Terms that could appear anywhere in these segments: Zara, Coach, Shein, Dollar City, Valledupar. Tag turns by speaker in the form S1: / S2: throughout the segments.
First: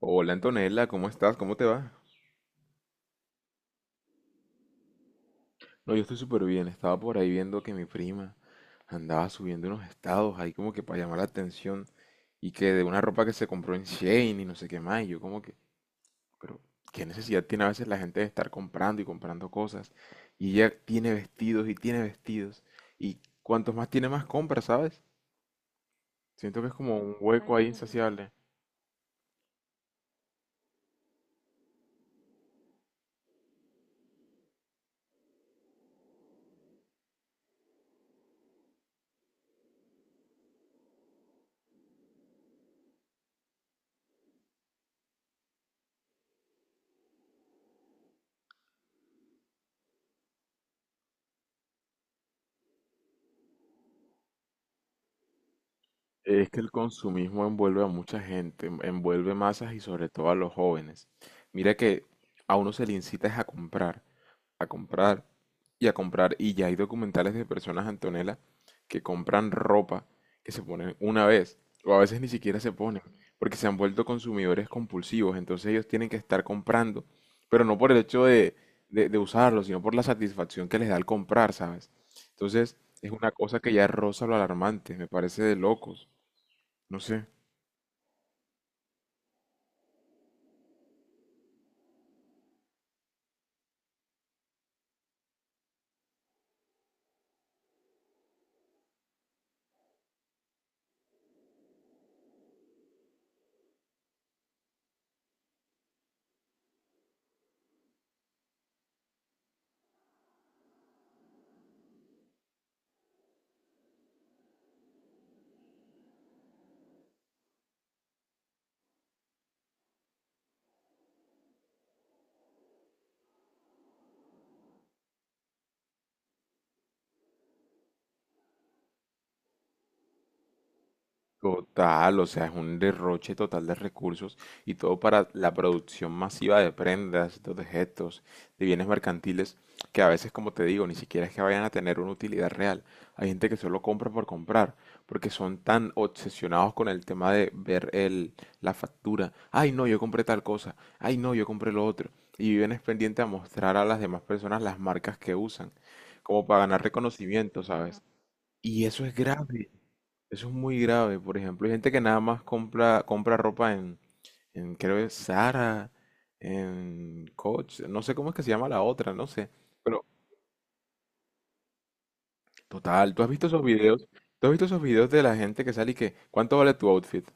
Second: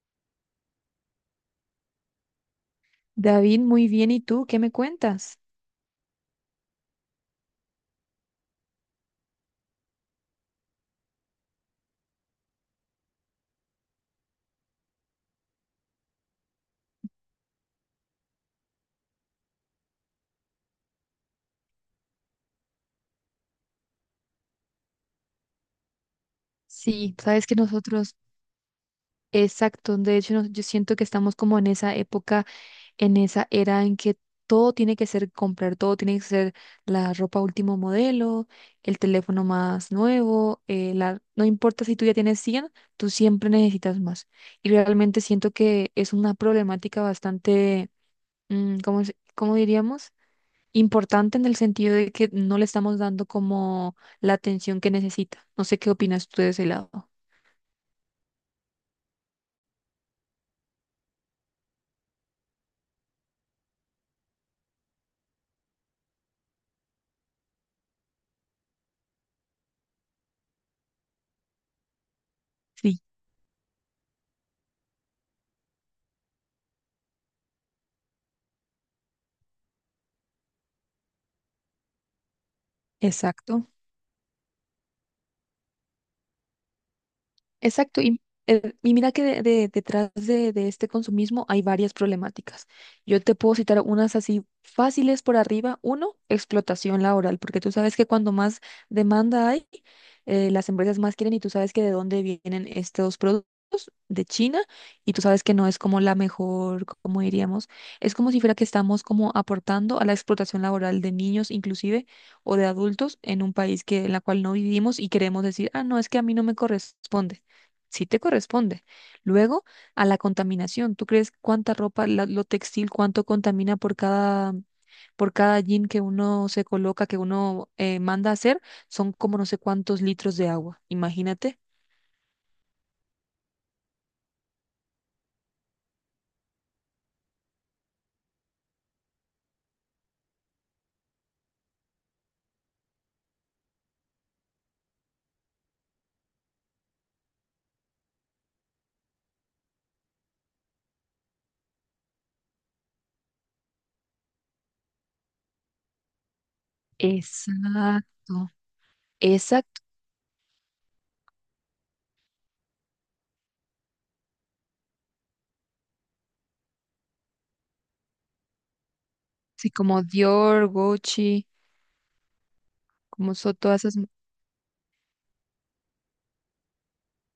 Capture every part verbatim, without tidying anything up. S1: Hola Antonella, ¿cómo estás? ¿Cómo te va?
S2: David, muy bien. ¿Y tú qué me cuentas?
S1: No, yo estoy súper bien. Estaba por ahí viendo que mi prima andaba subiendo unos estados ahí como que para llamar la atención y que de una ropa que se compró en Shein y no sé qué más. Y yo como que, pero ¿qué necesidad tiene a veces la gente de estar comprando y comprando cosas? Y ella tiene vestidos y tiene vestidos. Y cuantos más tiene más compra, ¿sabes? Siento que es como
S2: Sí,
S1: un
S2: sabes que
S1: hueco ahí. Ay,
S2: nosotros,
S1: insaciable.
S2: exacto, de hecho nos- yo siento que estamos como en esa época, en esa era en que todo tiene que ser comprar, todo tiene que ser la ropa último modelo, el teléfono más nuevo, eh, la, no importa si tú ya tienes cien, tú siempre necesitas más. Y realmente siento que es una problemática bastante, mm, ¿cómo, se- cómo diríamos? Importante en el sentido de que no le estamos dando como la atención que necesita. No sé qué opinas tú de
S1: Es que
S2: ese
S1: el
S2: lado.
S1: consumismo envuelve a mucha gente, en- envuelve masas y sobre todo a los jóvenes. Mira que a uno se le incita es a comprar, a comprar y a comprar. Y ya hay documentales de personas, Antonella, que compran ropa, que se ponen una vez o a veces ni siquiera se
S2: Sí,
S1: ponen porque se han vuelto consumidores compulsivos. Entonces ellos tienen que estar comprando, pero no por el hecho de, de, de usarlo, sino por la satisfacción que les da el comprar, ¿sabes? Entonces es una cosa
S2: exacto.
S1: que ya roza lo alarmante, me parece de locos. No sé.
S2: Exacto, y, eh, y mira que de- de- detrás de, de este consumismo hay varias problemáticas. Yo te puedo citar unas así fáciles por arriba. Uno, explotación laboral, porque tú sabes que cuando más demanda hay, eh, las empresas más quieren y tú sabes que de dónde vienen estos productos, de China, y tú sabes que no es como la mejor, como diríamos, es como si fuera que estamos como aportando a la explotación laboral de niños inclusive o de adultos en un país que, en la cual no vivimos y queremos decir, ah, no, es que a mí no me corresponde, sí te corresponde. Luego, a la contaminación. ¿Tú crees cuánta ropa, la- lo textil, cuánto contamina por cada, por cada jean que uno se coloca, que uno eh, manda a hacer? Son como no sé cuántos litros de agua. Imagínate.
S1: Total, o sea, es un derroche total de recursos y todo para la producción masiva de prendas, de objetos, de bienes mercantiles, que a veces, como te digo, ni siquiera es que vayan a tener una utilidad real. Hay gente que solo compra por comprar, porque son tan obsesionados con el tema de ver el, la factura. Ay, no, yo compré tal cosa. Ay, no, yo compré lo otro. Y viven es pendiente a mostrar a las demás personas las marcas que usan, como para ganar reconocimiento, ¿sabes?
S2: Exacto,
S1: Y eso es grave.
S2: exacto.
S1: Eso es muy grave. Por ejemplo, hay gente que nada más compra, compra ropa en, en, creo que Zara, en Coach, no sé cómo es que se llama la otra, no sé.
S2: Sí, como
S1: Pero,
S2: Dior, Gucci,
S1: total, ¿tú has
S2: como
S1: visto
S2: son
S1: esos
S2: todas esas.
S1: videos? ¿Tú has visto esos videos de la gente que sale y que, ¿cuánto vale tu outfit?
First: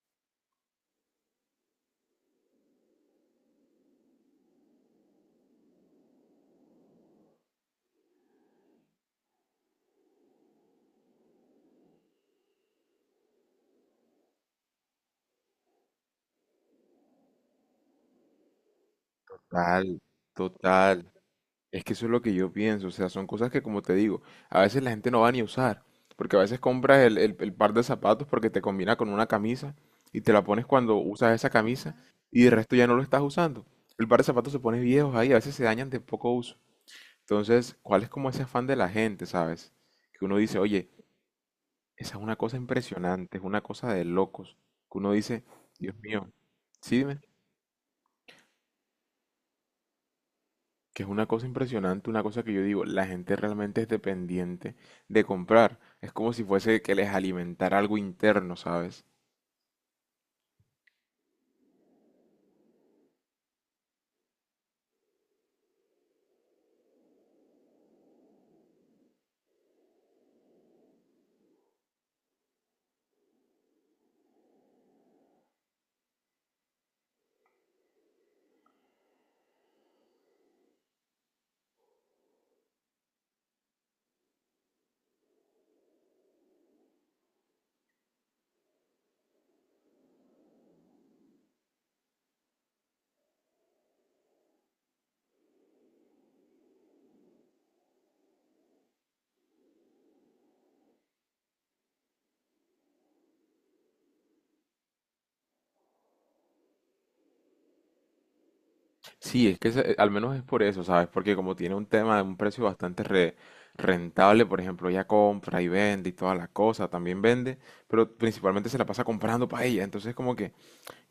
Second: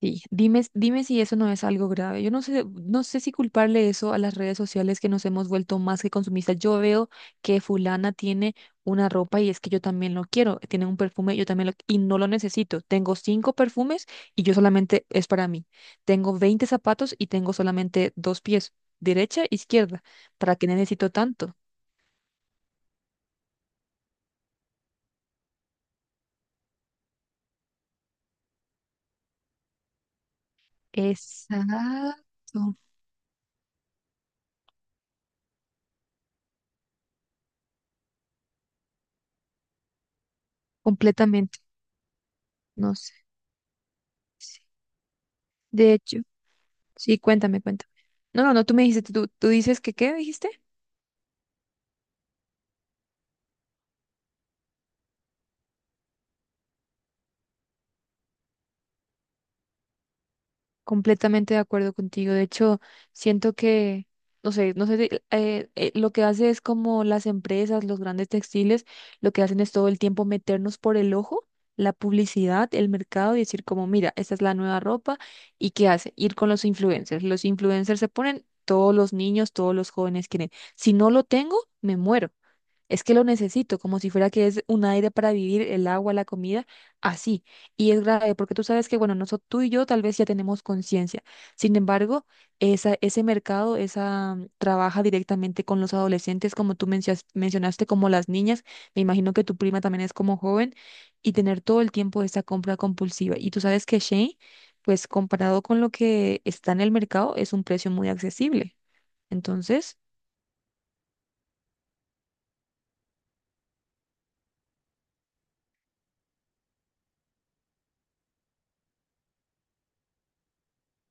S2: Sí, dime, dime si eso no es algo grave. Yo no sé, no sé si culparle eso a las redes sociales que nos hemos vuelto más que consumistas. Yo veo que fulana tiene una ropa y es que yo también lo quiero. Tiene un perfume, yo también lo y no lo necesito. Tengo cinco perfumes y yo solamente es para mí. Tengo veinte zapatos y tengo solamente dos pies, derecha e
S1: Total,
S2: izquierda. ¿Para qué
S1: total.
S2: necesito tanto?
S1: Es que eso es lo que yo pienso, o sea, son cosas que como te digo, a veces la gente no va ni a usar, porque a veces compras el, el- el par de zapatos porque te combina con una camisa y te la pones cuando usas esa camisa y de resto
S2: Exacto,
S1: ya no lo estás usando. El par de zapatos se pone viejos ahí, a veces se dañan de poco uso. Entonces, ¿cuál es como ese afán de la gente, sabes? Que uno dice, oye,
S2: completamente.
S1: esa es una cosa
S2: No sé.
S1: impresionante, es una cosa de locos,
S2: Sí.
S1: que uno dice,
S2: De
S1: Dios
S2: hecho.
S1: mío, sí,
S2: Sí,
S1: dime.
S2: cuéntame, cuéntame. No, no, no, tú me dijiste, tú, tú dices que qué dijiste.
S1: Que es una cosa impresionante, una cosa que yo digo, la gente realmente es dependiente de comprar. Es como si fuese que les alimentara algo interno, ¿sabes?
S2: Completamente de acuerdo contigo. De hecho, siento que, no sé, no sé, si- eh, eh, lo que hace es como las empresas, los grandes textiles, lo que hacen es todo el tiempo meternos por el ojo la publicidad, el mercado y decir como, mira, esta es la nueva ropa y qué hace, ir con los influencers. Los influencers se ponen, todos los niños, todos los jóvenes quieren. Si no lo tengo, me muero. Es que lo necesito, como si fuera que es un aire para vivir, el agua, la comida, así. Y es grave, porque tú sabes que, bueno, nosotros, tú y yo tal vez ya tenemos conciencia. Sin embargo, esa, ese mercado, esa mm, trabaja directamente con los adolescentes, como tú mencias- mencionaste, como las niñas. Me imagino que tu prima también es como joven y tener todo el tiempo esa compra compulsiva. Y tú sabes que Shane, pues comparado con lo que está en el mercado, es un precio muy accesible.
S1: Sí, es que se-
S2: Entonces,
S1: al menos es por eso, ¿sabes? Porque como tiene un tema de un precio bastante re- rentable, por ejemplo, ella compra y vende y toda la cosa, también vende, pero principalmente se la pasa comprando para ella. Entonces como que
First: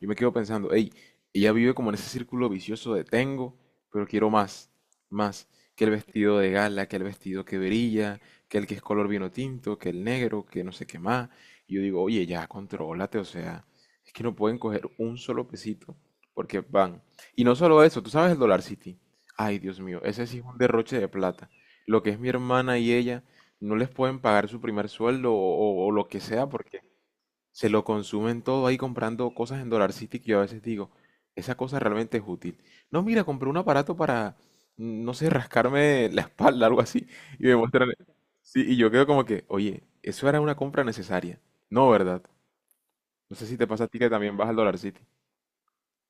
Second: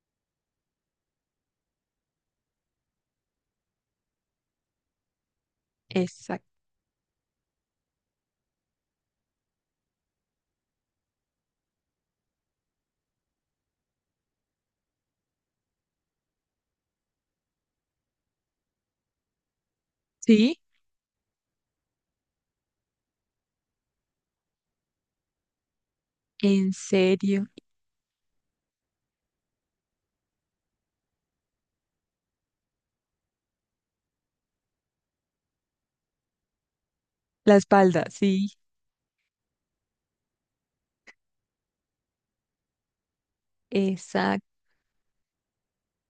S1: yo me quedo pensando, hey, ella vive como en ese círculo vicioso de tengo, pero quiero más, más, que el vestido de
S2: exacto.
S1: gala, que el vestido que brilla, que el que es color vino tinto, que el negro, que no sé qué más. Y yo digo, oye, ya, contrólate, o sea, es que no pueden coger un solo pesito, porque van. Y no solo eso, tú sabes el Dollar City. Ay, Dios mío, ese sí es un
S2: Sí,
S1: derroche de plata. Lo que es mi hermana y ella, no les pueden pagar su primer sueldo o, o- o lo que sea,
S2: en
S1: porque
S2: serio.
S1: se lo consumen todo ahí comprando cosas en Dollar City que yo a veces digo, esa cosa realmente es útil. No, mira, compré un aparato para, mm, no sé, rascarme la espalda, algo así, y me
S2: La
S1: muestran,
S2: espalda, sí.
S1: sí, y yo quedo como que, oye, eso era una compra necesaria. No, ¿verdad? No sé si te pasa a ti que también
S2: Exacto.
S1: vas al Dollar City.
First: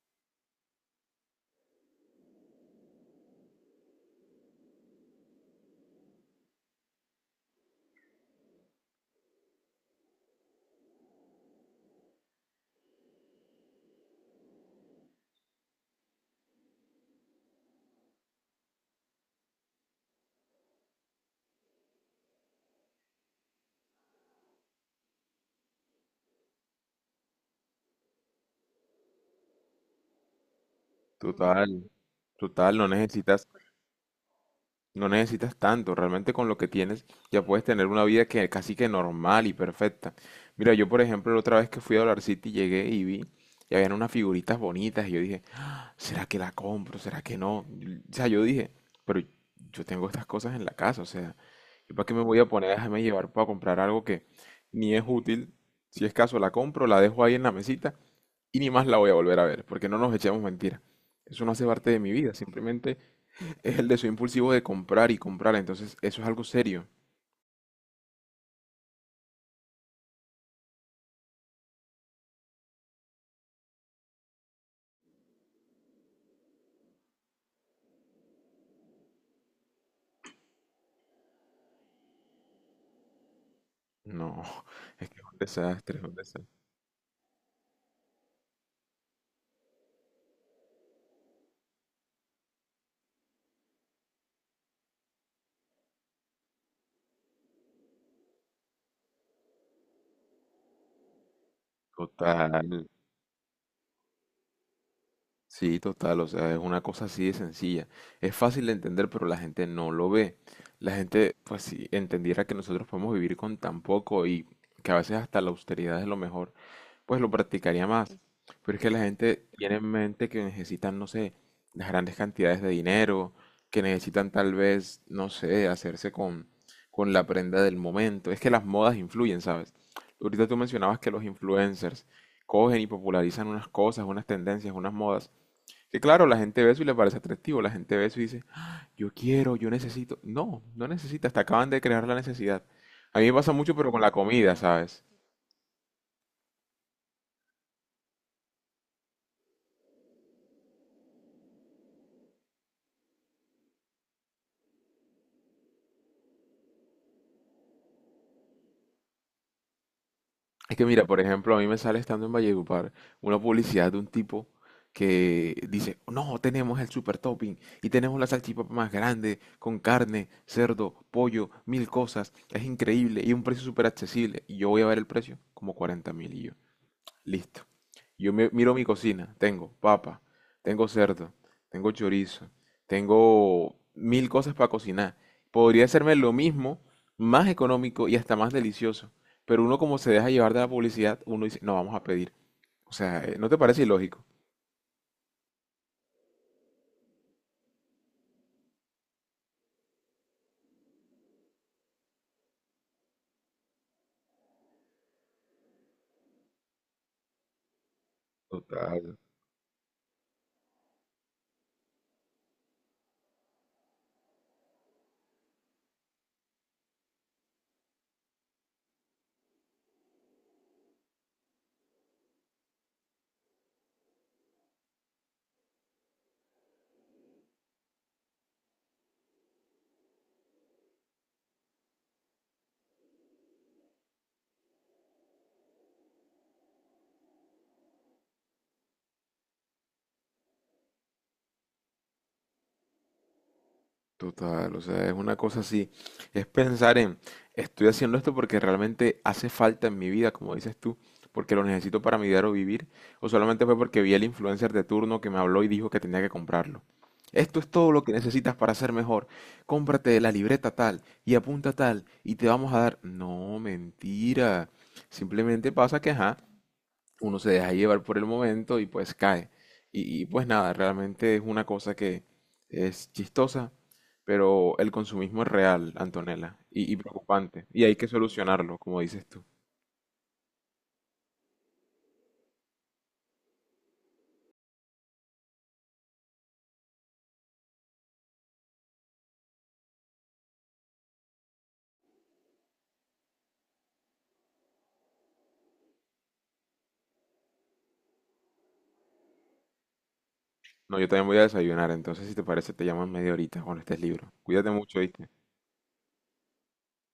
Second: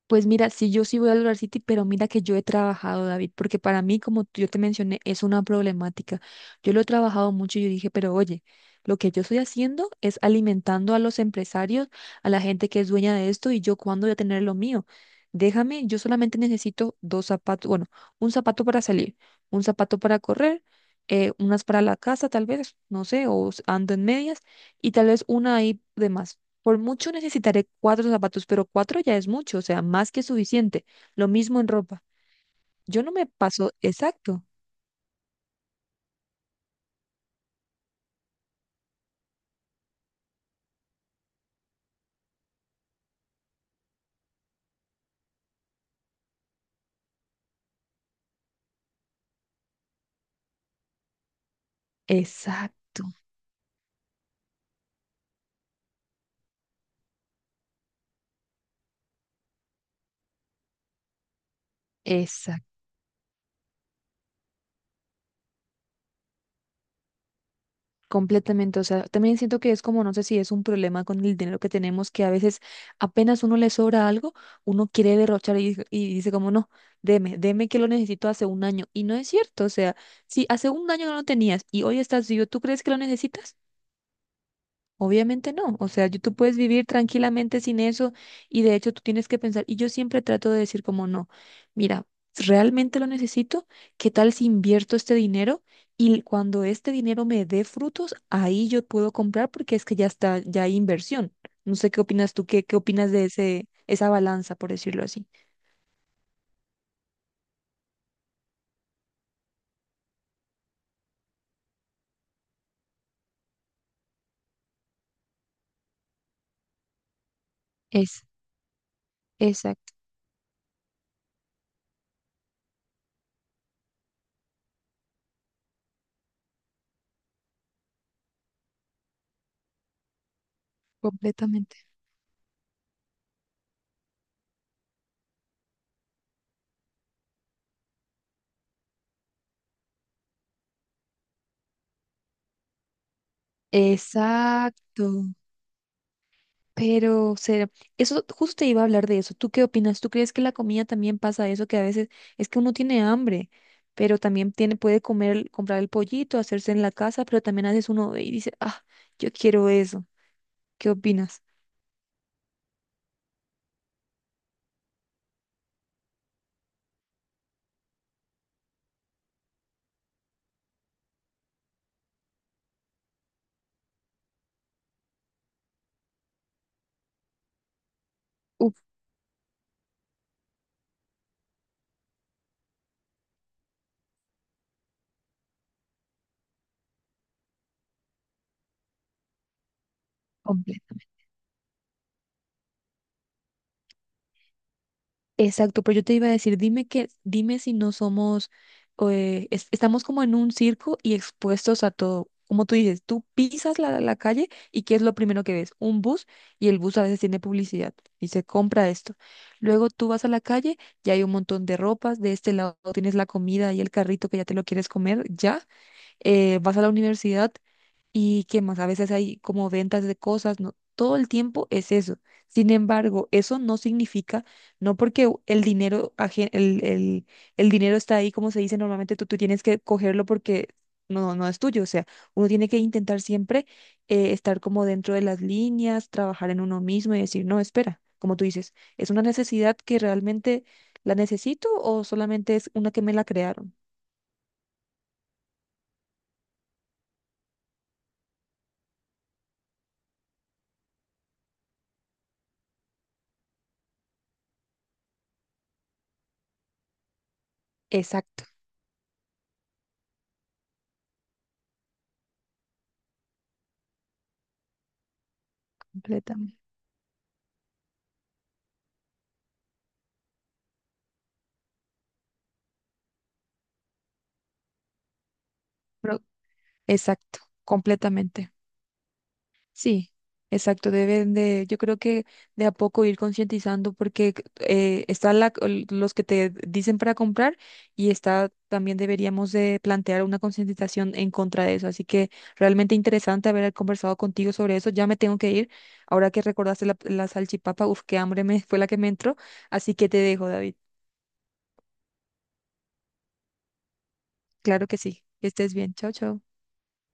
S2: Pues mira, sí, yo sí voy a lograr City, pero mira que yo he trabajado, David, porque para mí, como yo te mencioné, es una problemática. Yo lo he trabajado mucho y yo dije, pero oye, lo que yo estoy haciendo es alimentando a los empresarios, a la gente que es dueña de esto, y yo cuándo voy a tener lo mío. Déjame, yo solamente necesito dos zapatos, bueno, un zapato para salir, un zapato para correr, eh, unas para la casa, tal vez, no sé, o s- ando en medias, y tal vez una ahí de más. Por mucho necesitaré cuatro zapatos, pero cuatro ya es mucho, o sea, más que suficiente. Lo mismo
S1: Total,
S2: en ropa.
S1: total, no
S2: Yo no me
S1: necesitas.
S2: paso, exacto,
S1: No necesitas tanto, realmente con lo que tienes ya puedes tener una vida que casi que normal y perfecta. Mira, yo por ejemplo la otra vez que fui a Dollar City llegué y vi y habían unas figuritas bonitas y yo dije, ¿será que la compro? ¿Será que no? Y- O sea, yo dije, pero yo tengo estas cosas en la casa, o sea, ¿yo para qué me voy a poner a
S2: exacto,
S1: dejarme llevar para comprar algo que ni es útil? Si es caso, la compro, la dejo ahí en la mesita y ni más la voy a volver a ver, porque no nos echemos mentiras. Eso no hace parte de mi vida,
S2: exacto,
S1: simplemente es el deseo impulsivo de comprar y comprar, entonces eso es algo serio.
S2: completamente. O sea, también siento que es como, no sé si es un problema con el dinero que tenemos, que a veces apenas uno le sobra algo, uno quiere derrochar y, dice- y dice como, no, deme, deme que lo necesito hace un año. Y no es cierto, o sea, si hace un año no lo tenías y hoy estás vivo, ¿tú crees que lo necesitas?
S1: No, es que es un
S2: Obviamente no, o
S1: desastre, es
S2: sea,
S1: un
S2: yo- tú
S1: desastre.
S2: puedes vivir tranquilamente sin eso y de hecho tú tienes que pensar, y yo siempre trato de decir como no, mira, ¿realmente lo necesito? ¿Qué tal si invierto este dinero y cuando este dinero me dé frutos, ahí yo puedo comprar porque es que ya está, ya hay inversión? No sé qué opinas tú,
S1: Total,
S2: qué, qué opinas de ese, esa balanza, por decirlo así.
S1: sí, total, o sea, es una cosa así de sencilla. Es fácil de entender, pero la gente no lo ve. La gente, pues si entendiera que nosotros podemos vivir con tan poco y que a veces hasta la austeridad es lo mejor, pues lo practicaría más.
S2: Es,
S1: Pero es que la gente tiene en
S2: exacto,
S1: mente que necesitan, no sé, las grandes cantidades de dinero, que necesitan tal vez, no sé, hacerse con, con la prenda del momento. Es que las modas influyen, ¿sabes? Ahorita tú mencionabas que los
S2: completamente.
S1: influencers cogen y popularizan unas cosas, unas tendencias, unas modas. Que claro, la gente ve eso y le parece atractivo. La gente ve eso y dice, yo quiero, yo necesito. No, no necesitas, te acaban de crear la necesidad. A mí me pasa mucho, pero con la comida, ¿sabes?
S2: Exacto. Pero será, eso justo te iba a hablar de eso. ¿Tú qué opinas? ¿Tú crees que la comida también pasa eso? Que a veces es que uno tiene hambre, pero también tiene, puede comer, comprar el pollito, hacerse en la casa, pero también a veces uno ve y dice, ah, yo quiero eso.
S1: Es que
S2: ¿Qué
S1: mira, por
S2: opinas?
S1: ejemplo, a mí me sale estando en Valledupar una publicidad de un tipo que dice, no, tenemos el super topping y tenemos la salchipapa más grande con carne, cerdo, pollo, mil cosas. Es increíble y un precio súper accesible. Y yo voy a ver el precio, como cuarenta mil y yo. Listo. Yo me- miro
S2: Uf,
S1: mi cocina. Tengo papa, tengo cerdo, tengo chorizo, tengo mil cosas para cocinar. Podría hacerme lo mismo, más económico y hasta más delicioso. Pero uno como se deja llevar de la
S2: complejo.
S1: publicidad, uno dice, no, vamos a pedir. O sea, eh, ¿no te parece ilógico?
S2: Exacto, pero yo te iba a decir, dime que, dime si no somos, eh, es- estamos como en un circo y expuestos a todo. Como tú dices, tú pisas la, la calle y ¿qué es lo primero que ves? Un bus y el bus a veces tiene publicidad y se compra esto.
S1: Total.
S2: Luego tú vas a la calle y hay un montón de ropas, de este lado tienes la comida y el carrito que ya te lo quieres comer, ya. Eh, vas a la universidad y qué más, a veces hay como ventas de cosas, ¿no? Todo el tiempo es eso. Sin embargo, eso no significa, no porque u- el dinero, aje- el, el, el dinero está ahí, como se dice normalmente, tú, tú tienes que cogerlo porque no, no es tuyo. O sea, uno tiene que intentar siempre eh, estar como dentro de las líneas, trabajar en uno mismo y decir, no, espera, como tú dices, ¿es una necesidad que realmente la necesito o solamente es una que me la crearon?
S1: Total, o sea, es una cosa así, es pensar en, estoy haciendo esto porque realmente hace falta en mi vida, como dices tú, porque lo necesito para mi diario vivir, o solamente fue porque vi al influencer de turno que me habló y dijo que tenía que comprarlo. Esto es todo lo que
S2: Exacto,
S1: necesitas para ser mejor. Cómprate la libreta tal y apunta tal y te vamos a dar... No, mentira. Simplemente pasa que, ajá,
S2: completamente.
S1: uno se deja llevar por el momento y pues cae. Y, y, pues nada, realmente es una cosa que es chistosa, pero el consumismo es real,
S2: Pero-
S1: Antonella, y, y
S2: Exacto,
S1: preocupante. Y hay que
S2: completamente.
S1: solucionarlo, como dices tú.
S2: Sí, exacto. Deben de, yo creo que de a poco ir concientizando porque eh, están la- el- los que te dicen para comprar y está también deberíamos de plantear una concientización en contra de eso. Así que realmente interesante haber conversado contigo sobre eso. Ya me tengo que ir. Ahora que recordaste la, la salchipapa, uf, qué hambre me fue la que me entró. Así que te dejo, David.
S1: No, yo también voy a desayunar, entonces si te parece te llamo en media horita cuando estés libro. Cuídate
S2: Claro que
S1: mucho,
S2: sí.
S1: ¿viste?
S2: Que estés bien. Chao, chao.